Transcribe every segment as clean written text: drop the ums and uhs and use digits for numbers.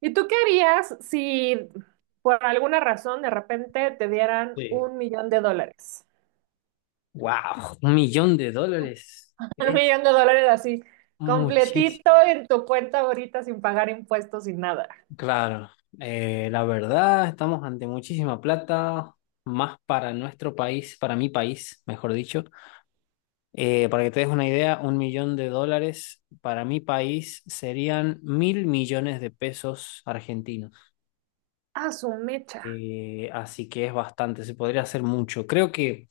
¿Y tú qué harías si por alguna razón de repente te dieran Sí. 1 millón de dólares? Wow, un millón de dólares Un es millón de dólares así, muchísimo. completito en tu cuenta ahorita sin pagar impuestos sin nada. Claro, la verdad, estamos ante muchísima plata, más para nuestro país, para mi país, mejor dicho. Para que te des una idea, un millón de dólares para mi país serían mil millones de pesos argentinos. A su mecha. Así que es bastante, se podría hacer mucho. Creo que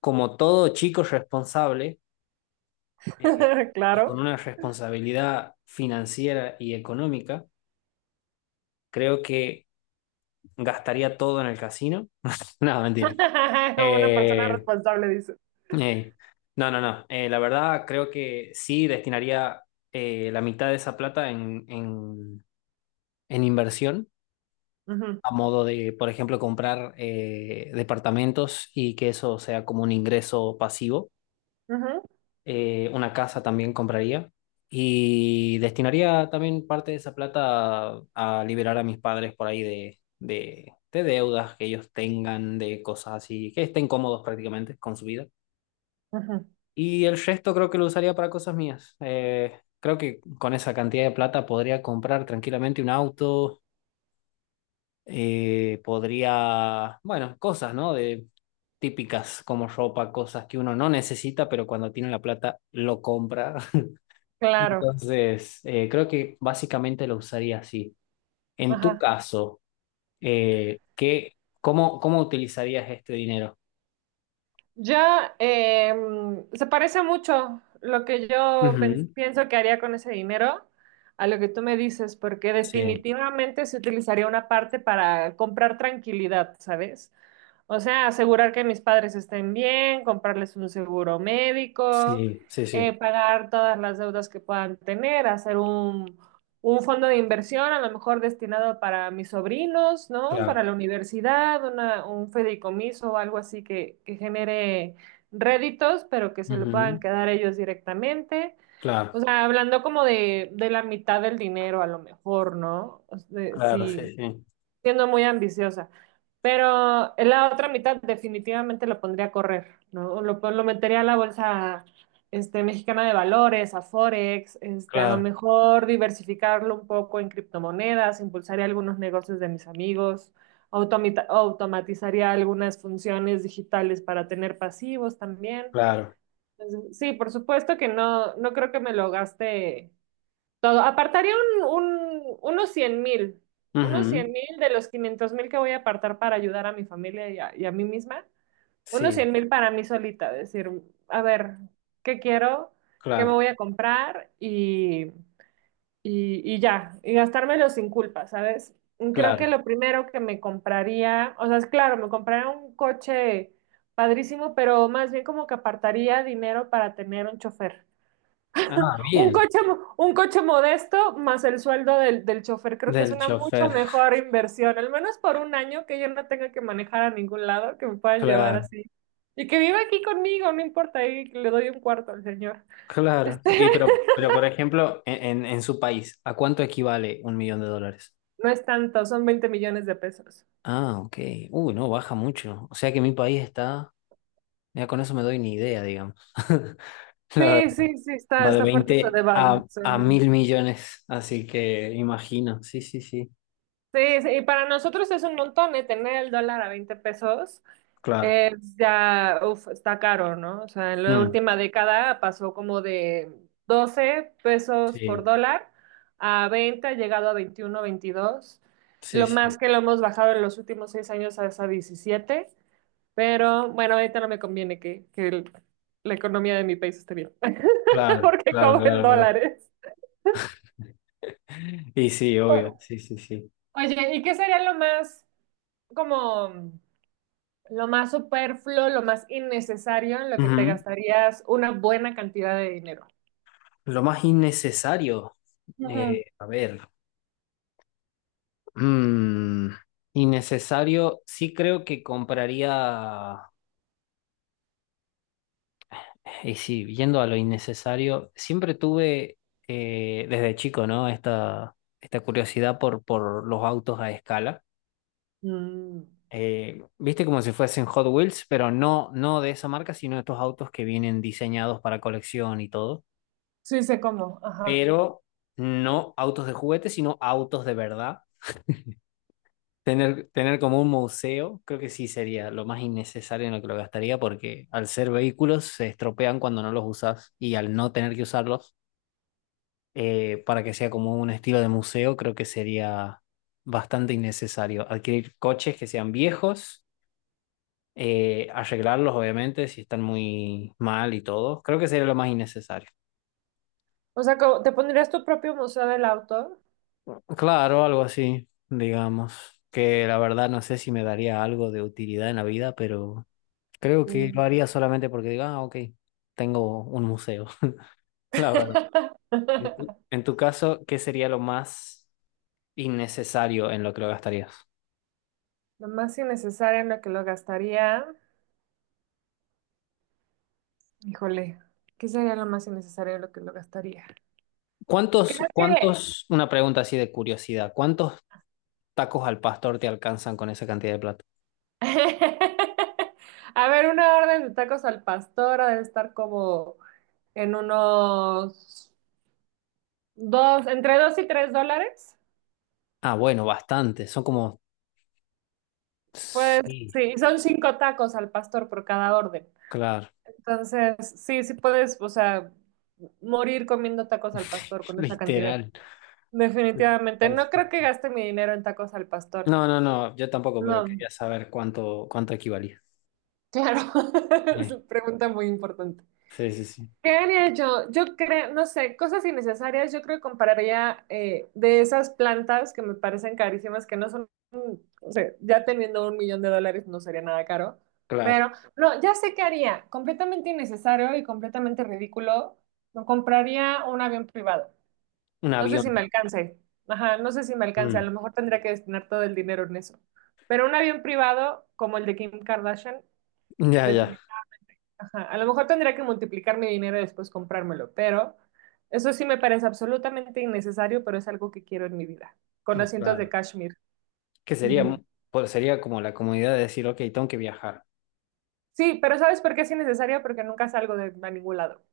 como todo chico responsable, eh, y Claro. con una responsabilidad financiera y económica, creo que gastaría todo en el casino. No, mentira. Una persona Eh, responsable dice. eh, no, no, no. La verdad, creo que sí destinaría, la mitad de esa plata en inversión, Ujú, a modo de, por ejemplo, comprar, departamentos, y que eso sea como un ingreso pasivo. ujú, Una casa también compraría, y destinaría también parte de esa plata a liberar a mis padres, por ahí, de deudas que ellos tengan, de cosas así, que estén cómodos prácticamente con su vida. ujú. Y el resto creo que lo usaría para cosas mías. Creo que con esa cantidad de plata podría comprar tranquilamente un auto. Podría, bueno, cosas, ¿no? Típicas como ropa, cosas que uno no necesita, pero cuando tiene la plata lo compra. Claro. Entonces, creo que básicamente lo usaría así. En tu Ajá. caso, ¿cómo utilizarías este dinero? Ya se parece mucho lo que yo Ujú. pienso que haría con ese dinero a lo que tú me dices, porque Sí, definitivamente se utilizaría una parte para comprar tranquilidad, ¿sabes? O sea, asegurar que mis padres estén bien, comprarles un seguro médico, sí, sí, sí, pagar todas las deudas que puedan tener, hacer un fondo de inversión, a lo mejor destinado para mis sobrinos, ¿no? Para claro. la universidad, un fideicomiso o algo así que genere réditos, pero que se lo puedan Ujú. quedar ellos directamente. Claro, O sea, hablando como de la mitad del dinero, a lo mejor, ¿no? O sea, claro, sí sí, sí, siendo muy ambiciosa. Pero en la otra mitad definitivamente lo pondría a correr, ¿no? Lo metería a la bolsa este, mexicana de valores, a Forex, este, a lo claro, mejor diversificarlo un poco en criptomonedas, impulsaría algunos negocios de mis amigos, automatizaría algunas funciones digitales para tener pasivos también. claro. Entonces, sí, por supuesto que no, no creo que me lo gaste todo. Apartaría unos 100,000, unos cien Ujú. mil de los 500,000 que voy a apartar para ayudar a mi familia y a mí misma. Unos Sí, 100 mil para mí solita, decir, a ver, ¿qué quiero? ¿Qué me claro, voy a comprar? Y ya, y gastármelo sin culpa, ¿sabes? Creo que claro. lo primero que me compraría, o sea, es claro, me compraría un coche padrísimo, pero más bien como que apartaría dinero para tener un chofer. Ah, Un bien, coche, un coche modesto más el sueldo del chofer, creo que es del una mucho chofer, mejor inversión, al menos por un año que yo no tenga que manejar a ningún lado, que me puedan llevar claro, así. Y que viva aquí conmigo, no importa, ahí le doy un cuarto al señor. claro. Este, Y pero por ejemplo, en su país, ¿a cuánto equivale un millón de dólares? no es tanto, son 20 millones de pesos. Ah, ok. Uy, no, baja mucho. O sea que mi país está, ya con eso me doy ni idea, digamos. La verdad, Sí, sí, sí, está, va de está fuerte su 20 a devaluación. mil millones, así que imagino. Sí, sí, sí, Sí, sí, y para nosotros es un montón, ¿eh? Tener el dólar a 20 pesos. claro. Pues, ya, uf, está caro, ¿no? O sea, en la Mm, última década pasó como de 12 pesos por sí, dólar a 20, ha llegado a 21, 22. sí, Lo sí, más que lo hemos bajado en los últimos 6 años es a 17. Pero bueno, ahorita no me conviene que la economía de mi país esté bien, claro, porque claro, cobro en claro, claro. dólares. Y sí, obvio, O- sí, sí, sí. Oye, ¿y qué sería lo como... más superfluo, lo más innecesario en lo que te Ujú. gastarías una buena cantidad de dinero? Lo más innecesario, Ujú. A ver, mm, innecesario, sí creo que compraría. Y sí, yendo a lo innecesario, siempre tuve, desde chico, ¿no? Esta curiosidad por los autos a escala. Mm. Viste, como si fuesen Hot Wheels, pero no, no de esa marca, sino estos autos que vienen diseñados para colección y todo. Sí, sé cómo, ajá. Pero no autos de juguete, sino autos de verdad. Tener como un museo, creo que sí sería lo más innecesario en lo que lo gastaría, porque al ser vehículos se estropean cuando no los usas, y al no tener que usarlos, para que sea como un estilo de museo, creo que sería bastante innecesario. Adquirir coches que sean viejos, arreglarlos obviamente si están muy mal y todo, creo que sería lo más innecesario. O sea, ¿te pondrías tu propio museo del auto? Claro, algo así, digamos, que la verdad no sé si me daría algo de utilidad en la vida, pero creo que lo Mm. haría solamente porque digo, ah, ok, tengo un museo, la verdad. En tu, en tu caso, ¿qué sería lo más innecesario en lo que lo gastarías? Lo más innecesario en lo que lo gastaría. Híjole, ¿qué sería lo más innecesario en lo que lo gastaría? Creo que... Una pregunta así de curiosidad, ¿cuántos tacos al pastor te alcanzan con esa cantidad de plata? A ver, una orden de tacos al pastor ha de estar como en unos dos, entre dos y tres dólares. Ah, bueno, bastante, son como, Pues sí, sí, y son cinco tacos al pastor por cada orden. claro, Entonces, sí, sí puedes, o sea, morir comiendo tacos al pastor con esa cantidad. literal. Definitivamente. Literal, No sí. creo que gaste mi dinero en tacos al pastor. No, no, no, yo tampoco, pero No, quería saber cuánto, cuánto equivalía. claro. Es Eh, una pregunta muy importante. Sí, sí, sí, ¿Qué haría yo? Yo creo, no sé, cosas innecesarias. Yo creo que compraría de esas plantas que me parecen carísimas, que no son, o sea, ya teniendo 1 millón de dólares no sería nada caro. claro, Pero no, ya sé qué haría. Completamente innecesario y completamente ridículo. Me compraría un avión privado. un No sé avión. si me alcance. Ajá, no sé si me ¿No? alcance. A lo Mm, mejor tendría que destinar todo el dinero en eso. Pero un avión privado como el de Kim Kardashian, ya, ya, definitivamente. Ajá, a lo mejor tendría que multiplicar mi dinero y después comprármelo, pero eso sí me parece absolutamente innecesario, pero es algo que quiero en mi vida, con mm, asientos de claro. cashmere. Que sería, Ujú. pues sería como la comodidad de decir, ok, tengo que viajar. Sí, pero ¿sabes por qué es innecesario? Porque nunca salgo de a ningún lado.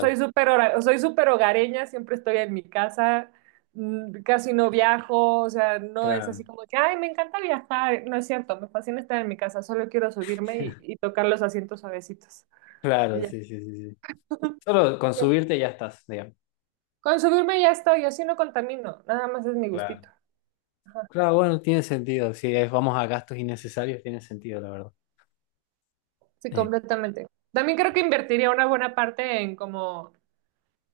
Soy súper hogareña, siempre estoy en mi casa, casi no viajo, o sea, no es claro, así como que, ay, me encanta viajar, no es cierto, me fascina estar en mi casa, solo quiero subirme y tocar los asientos suavecitos. Y claro, ya. sí, sí, sí, sí. Solo con subirte ya estás, digamos. Con subirme ya estoy, yo sí no contamino, nada más es mi Claro. gustito. Ajá, Claro, bueno, tiene sentido. Si es- Vamos, a gastos innecesarios, tiene sentido, la verdad. sí, Eh, completamente. También creo que invertiría una buena parte en como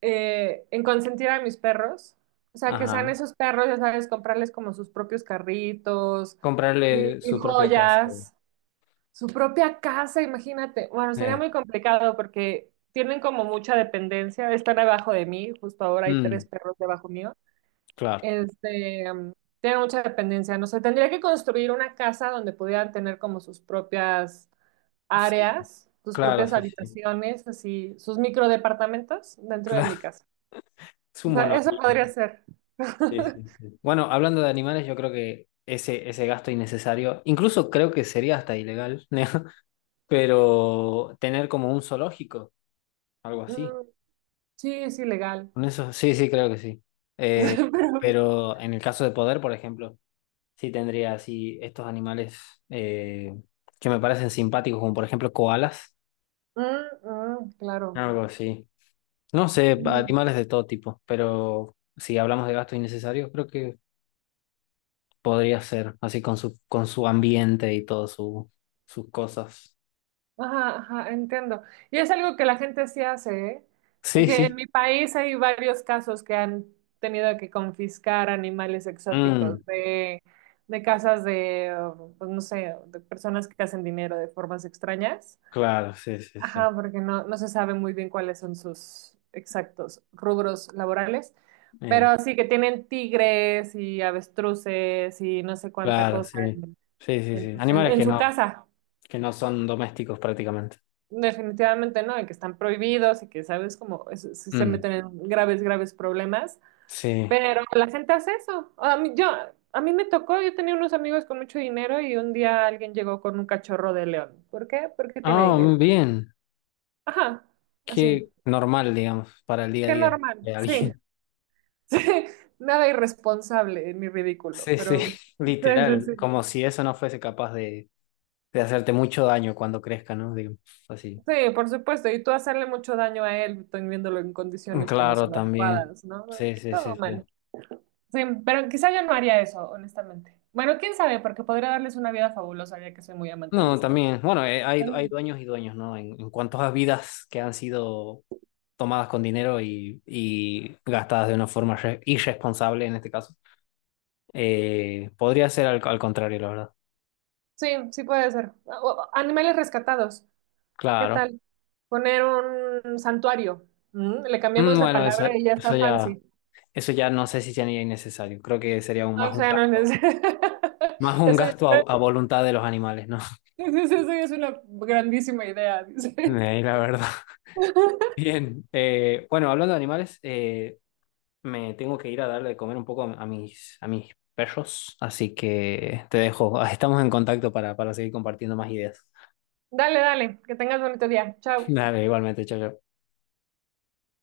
en consentir a mis perros. O sea, que sean ajá. esos perros, ya sabes, comprarles como sus propios carritos y, Comprarle y su propia casa. joyas, su propia casa, imagínate. Bueno, sería Eh, muy complicado porque tienen como mucha dependencia, están abajo de mí, justo ahora hay tres mm, perros debajo mío. claro. Este, tiene mucha dependencia. No sé, tendría que construir una casa donde pudieran tener como sus propias Sí, áreas, sus claro, propias sí, sí. habitaciones, así, sus microdepartamentos dentro de Claro, mi casa. es O un sea, mono. eso podría ser. Sí, sí, sí. Bueno, hablando de animales, yo creo que ese gasto innecesario, incluso creo que sería hasta ilegal, ¿no? Pero tener como un zoológico, algo así. Mm, sí, es ilegal. Con eso, sí, sí, creo que sí. Eh, Pero, pero en el caso de poder, por ejemplo. Sí, tendría así estos animales, eh, que me parecen simpáticos, como por ejemplo koalas, mm, mm, claro. algo así. No sé, Mm. animales de todo tipo, pero si hablamos de gastos innecesarios, creo que podría ser así con su ambiente y todas sus cosas. Ajá, ajá, entiendo. Y es algo que la gente sí hace, ¿eh? Sí, Que en sí. mi país hay varios casos que han tenido que confiscar animales Mm, exóticos de casas de, oh, pues no sé, de personas que hacen dinero de formas extrañas. claro, sí, sí, sí. Ajá, porque no, no se sabe muy bien cuáles son sus exactos rubros laborales. Eh, Pero sí que tienen tigres y avestruces y no sé cuánta claro, cosa sí. Sí, sí, en sí. pues, Animales en que su no, casa. que no son domésticos prácticamente. Definitivamente no, y que están prohibidos y que, sabes, se Mm, meten en graves, graves problemas, sí. pero la gente hace eso. A mí, yo, a mí me tocó, yo tenía unos amigos con mucho dinero y un día alguien llegó con un cachorro de león. ¿Por qué? Porque tiene Ah, dinero. bien. Ajá, así. Qué normal, digamos, para el día a Qué día normal, de sí. alguien. Sí, nada irresponsable ni ridículo, Sí, sí, pero sí, sí, literal, sí. como si eso no fuese capaz de hacerte mucho daño cuando crezca, ¿no? Digamos, así. Sí, por supuesto, y tú hacerle mucho daño a él, viéndolo en condiciones que no Claro, son también. adecuadas, ¿no? Sí, sí, Todo sí, sí. mal. Sí, pero quizá yo no haría eso, honestamente. Bueno, quién sabe, porque podría darles una vida fabulosa, ya que soy muy amante de No, los animales. también, bueno, hay dueños y dueños, ¿no? En cuanto a vidas que han sido tomadas con dinero, y gastadas de una forma irresponsable en este caso. Podría ser al contrario, la verdad. Sí, sí puede ser. Animales rescatados, ¿qué Claro. tal? Poner un santuario. ¿Mm? Le cambiamos Mm, de bueno, eso, palabra y ya eso está ya. fancy. Eso ya no sé si sería innecesario. Creo que sería, No, más o un sea, no gasto, es... más un Eso es gasto a una... voluntad de los animales, ¿no? eso es una grandísima idea, dice. La verdad. Bien. Bueno, hablando de animales, me tengo que ir a darle de comer un poco a mis perros. Así que te dejo. Estamos en contacto para seguir compartiendo más ideas. Dale, dale, que tengas bonito día. Chao. Dale, igualmente, chao, chao.